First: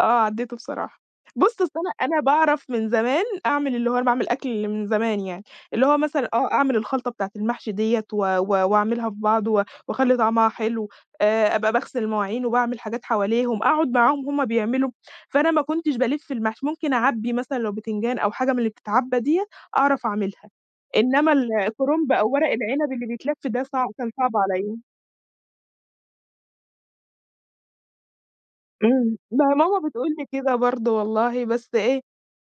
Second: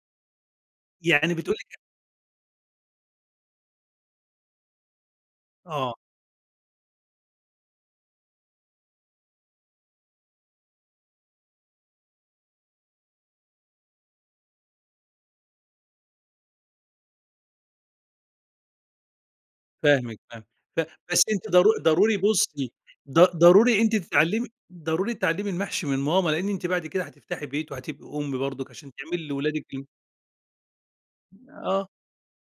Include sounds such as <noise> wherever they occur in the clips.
آه عدّيته بصراحة. يعني بتقول بُصّ، أصل لِك أنا أنا باعرف من زمان أعمل اللي هو أنا باعمل أكْل من زمان يعني، اللي آه. هو مثلًا آه أعمل الخلطة بتاعة المحشي ديّة و و واعملها في بعض و واخلّي طعمها حلو، آآ، أبقى باغسل المواعين وباعمل حاجات حواليهم، أقعد معاهم وهُم بيعملوا. فأنا ما كنتش بالِفّ المحشي. ممكن أعبِّي مثلًا لو بتنجان أو حاجة من اللي بِتتعبَّى ديّة أعرف فاهمِك فاهمِك. أعملها، ف بس إنما أنتِ ال ضرو الكرنب ضروري أو ورق بُصّي، العنب اللي ض بيتلف ده ضروري صعب أنتِ كان صعب تتعلمي عليَّ. ضروري تتعلمي المحشي من ماما، لأن أنتِ بعد كده هتفتحي بيت وهتبقي أُم برضك عشان إمم. تعملي ما هي لولادِك ال ماما بتقول لي كده برضو والله، بس آه. إيه،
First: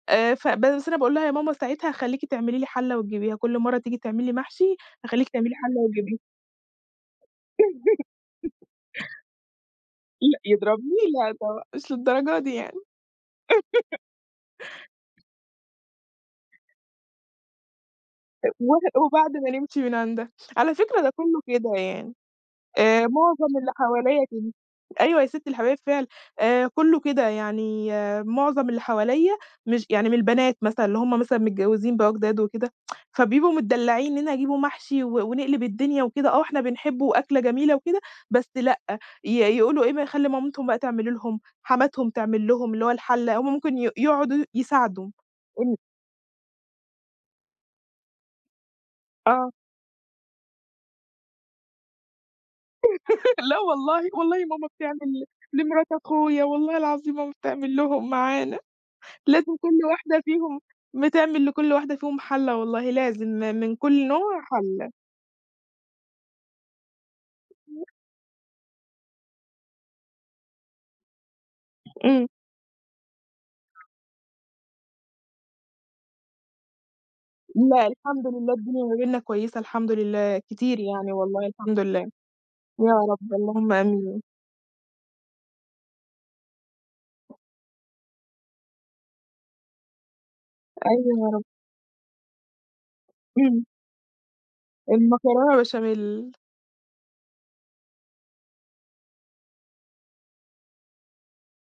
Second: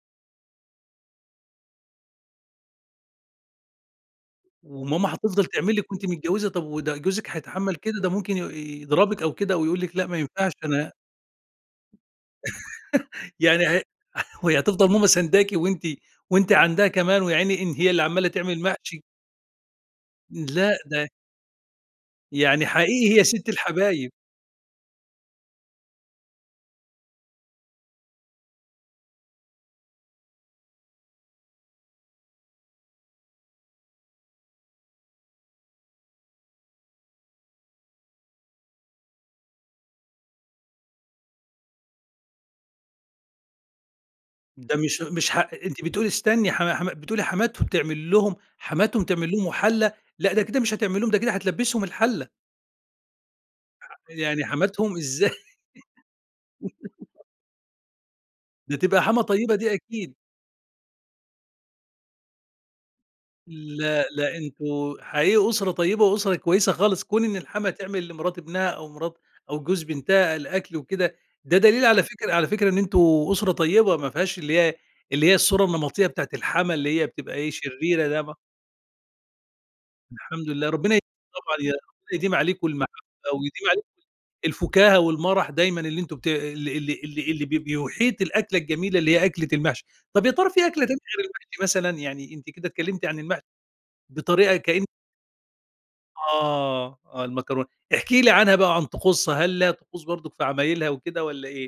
آآ، ف بس أنا باقول لها: "يا ماما ساعتها هخلّيكِ تعملي لي حلّة وتجيبيها. كُلّ مَرّة تيجي تعملي محشي، وماما هخلّيكِ هتفضل تعملي تعمل حلّة لِك وأنتِ وتجيبيها.". متجوزة، طَب وده جوزِك هيتحمل كده، ده ممكن ي <laughs> يضربِك أو كده ويقول لِك لأ ما لأ ينفعش، أنا يضربني! لا طبعًا. مش للدرجة دي يعني. <laughs> يعني هي <laughs> <laughs> وهي هتفضَل ماما سنداكِ وأنتِ وأنتِ عندها كمان، ويا عيني إن هي اللي عَمّالة أ تعمل و محشي. وبعد ما نمشي من عندها. على لأ، فكرة ده ده كلّه كده يعني، يعني آآ، حقيقي هي ست معظم اللي الحبايب. حواليَّ كده. أيوه هي ست الحبايب فعلًا. آآ، كلّه كده يعني معظم اللي حواليَّ مش يعني من البنات مثلًا، اللي هُم مثلًا متجوزين بقى جداد وكده، <tsk> فبيبقوا متدلعين منين هيجيبوا محشي و ونقلِب الدنيا وكده. آه إحنا بنحبه وأكلة جميلة وكده. بس لأ، ي يقولوا إيه ما يخلّوا مامتهم بقى تعمل لهم، حماتهم تعمل لهم اللي هو الحلّة. هُم ممكن ي يقعدوا ده مش يساعدوا، مش ح إمم. أنتِ بتقولي استني حم حم بتقولي حماتهم تعمل لهم حماتهم تعمل لهم آه. وحلّة. لأ، ده كده مش هتعمل لهم، ده كده هتلبّسهم الحلّة. <laughs> لأ ح والله. والله يعني ماما حماتهم، بتعمل ل إزاي! لمرات أخويا. والله العظيم <laughs> ماما بتعمل لهم معانا. ده تبقى حماة طيبة لازم دي كُلّ أكيد. واحدة فيهم، بتعمل لكل واحدة فيهم حلّة والله لازم، م من لأ، كُلّ لأ، نوع حلّة. انتم حقيقي أسرة طيبة وأسرة كويسة خالص. كون إن الحماة <unintelligible> تعمل لمرات ابنها أو مرات أو جوز بنتها الأكل وكده، ده دليل على إمم. فكرة على فكرة إن أنتم أسرة طيبة ما فيهاش اللي هي اللي هي الصورة النمطية بتاعة الحماة، اللي هي بتبقى إيه، لأ شريرة ده الحمد ما لله الدنيا ما بيننا كويسة الحمد لله الحمد لله، كتير ربنا يعني <unintelligible> والله، طبعًا ي الحمد ربنا لله. يديم عليكم يا المحبة، رب ويديم اللهم عليكم آمين. الفكاهة والمرح دايمًا اللي أنتم بت اللي اللي اللي اللي ب بيحيط الأكلة الجميلة، اللي هي أكلة المحشي. طَب يا ترى في أكلة تانية غير أيوه يا رب. المحشي مثلًا؟ يعني أنتِ كده اتكلمتِ عن المحشي إمم. بطريقة كأن المكرونة بشاميل. آه، آه المكرونة. احكي لي عنها بقى وعن طقوسها، هل ليها طقوس برضك في عمايلها وكده والّا إيه؟